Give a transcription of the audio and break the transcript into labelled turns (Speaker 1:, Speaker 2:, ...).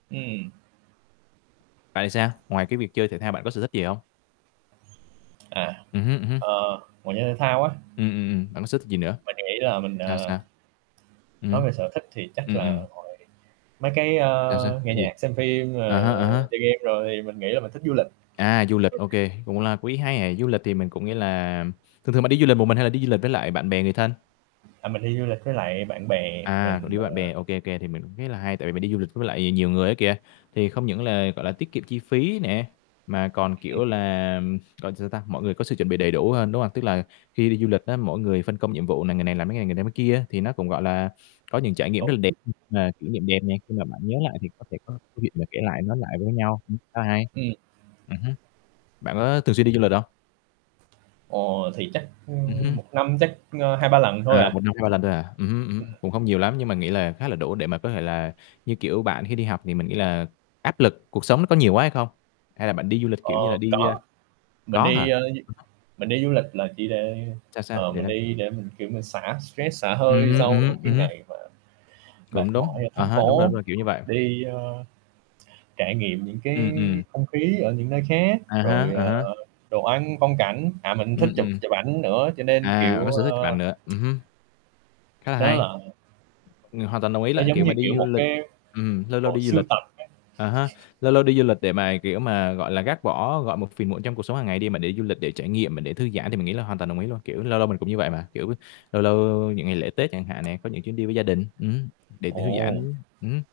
Speaker 1: Ừm.
Speaker 2: Bạn thì sao? Ngoài cái việc chơi thể thao bạn có sở thích gì không?
Speaker 1: À,
Speaker 2: Ừm hứm, ừm hứm.
Speaker 1: ờ, ngoài chơi thể thao á
Speaker 2: Ừm, ừm, ừm, bạn có sở thích gì nữa?
Speaker 1: Mình nghĩ là mình,
Speaker 2: Sao,
Speaker 1: à
Speaker 2: sao?
Speaker 1: Nói
Speaker 2: Ừm.
Speaker 1: về sở thích thì chắc
Speaker 2: Ừm,
Speaker 1: là
Speaker 2: ừm.
Speaker 1: hồi mấy cái, à,
Speaker 2: Sao sao,
Speaker 1: nghe
Speaker 2: cái gì?
Speaker 1: nhạc, xem phim,
Speaker 2: À
Speaker 1: ờ,
Speaker 2: há, à há.
Speaker 1: chơi game rồi thì mình nghĩ là mình thích du lịch.
Speaker 2: À, du lịch, ô kê, cũng là ý hay hè, du lịch thì mình cũng nghĩa là thường thường bạn đi du lịch một mình hay là đi du lịch với lại bạn bè người thân?
Speaker 1: À, mình đi du lịch với lại bạn bè,
Speaker 2: À, cậu
Speaker 1: mình,
Speaker 2: đi với bạn
Speaker 1: ờ
Speaker 2: bè, ô kê, ô kê. Thì mình cũng thấy là hay tại vì mình đi du lịch với lại nhiều người á kìa, thì không những là, gọi là, tiết kiệm chi phí nè, mà còn,
Speaker 1: Ừm.
Speaker 2: kiểu là, gọi là, sao ta, mọi người có sự chuẩn bị đầy đủ hơn, đúng hông? Tức là khi đi du lịch á, mỗi người phân công nhiệm vụ này, người này làm cái này người này người làm cái kia thì nó cũng, gọi là, có những trải nghiệm rất
Speaker 1: Tổ
Speaker 2: là đẹp
Speaker 1: chức.
Speaker 2: [unintelligible] mà kỷ niệm đẹp nè, khi mà bạn nhớ lại thì có thể có câu chuyện mà kể lại nói lại với nhau, ừm, khá là hay.
Speaker 1: Ừm.
Speaker 2: Ừm hứm. Bạn có thường xuyên đi du lịch hông?
Speaker 1: Ồ, thì chắc,
Speaker 2: Ừm
Speaker 1: ừm,
Speaker 2: hứm.
Speaker 1: 1 năm chắc, ờ, 2-3 lần thôi
Speaker 2: À,
Speaker 1: à.
Speaker 2: 1 năm 2-3 lần thôi à, ừm hứm, ừm
Speaker 1: Ừm.
Speaker 2: hứm, cũng không nhiều lắm nhưng mà nghĩ là khá là đủ để mà có thể là như, kiểu, bạn khi đi học thì mình nghĩ là áp lực cuộc sống nó có nhiều quá hay không? Hay là bạn đi du lịch
Speaker 1: Ờ,
Speaker 2: kiểu như là đi, à
Speaker 1: có. Mình
Speaker 2: có hả?
Speaker 1: đi, ờ, du
Speaker 2: [unintelligible]
Speaker 1: mình đi du lịch là chỉ để,
Speaker 2: Sao, sao?
Speaker 1: ờ ờ,
Speaker 2: Để
Speaker 1: mình
Speaker 2: nâng
Speaker 1: đi để mình kiểu mình xả stress xả
Speaker 2: Ừm
Speaker 1: hơi
Speaker 2: hứm, ừm
Speaker 1: sau những
Speaker 2: hứm, ừm
Speaker 1: cái
Speaker 2: hứm.
Speaker 1: ngày mà
Speaker 2: Cũng
Speaker 1: mệt mỏi
Speaker 2: đúng,
Speaker 1: ở
Speaker 2: à
Speaker 1: thành
Speaker 2: há, đúng rồi, đúng
Speaker 1: phố,
Speaker 2: rồi, kiểu như vậy.
Speaker 1: đi, ờ, trải nghiệm những cái
Speaker 2: Ừm, ừm.
Speaker 1: không khí ở những nơi khác,
Speaker 2: À há,
Speaker 1: rồi,
Speaker 2: à há.
Speaker 1: ờ, đồ ăn phong cảnh, à, mình
Speaker 2: Ừm,
Speaker 1: thích chụp
Speaker 2: ừm.
Speaker 1: chụp ảnh nữa cho nên,
Speaker 2: À, bạn
Speaker 1: kiểu,
Speaker 2: có sở thích chụp
Speaker 1: ơ
Speaker 2: ảnh nữa, ừm hứm. Khá là
Speaker 1: Đó
Speaker 2: hay.
Speaker 1: là
Speaker 2: Ừm, hoàn toàn đồng ý
Speaker 1: Nó
Speaker 2: là,
Speaker 1: giống
Speaker 2: kiểu,
Speaker 1: như,
Speaker 2: mà đi
Speaker 1: kiểu,
Speaker 2: du
Speaker 1: một
Speaker 2: lịch
Speaker 1: cái
Speaker 2: ừm, lâu lâu
Speaker 1: bộ
Speaker 2: đi du
Speaker 1: sưu
Speaker 2: lịch
Speaker 1: tập á.
Speaker 2: à ha, lâu lâu đi du lịch để mà kiểu mà, gọi là, gác bỏ, gọi, một phiền muộn trong cuộc sống hàng ngày đi mà để du lịch để trải nghiệm mà để thư giãn thì mình nghĩ là hoàn toàn đồng ý luôn, kiểu, lâu lâu mình cũng như vậy mà, kiểu, lâu lâu những ngày lễ Tết chẳng hạn nè, có những chuyến đi với gia đình, ừm hứm, để tự thư
Speaker 1: Ồ.
Speaker 2: giãn, ừm hứm.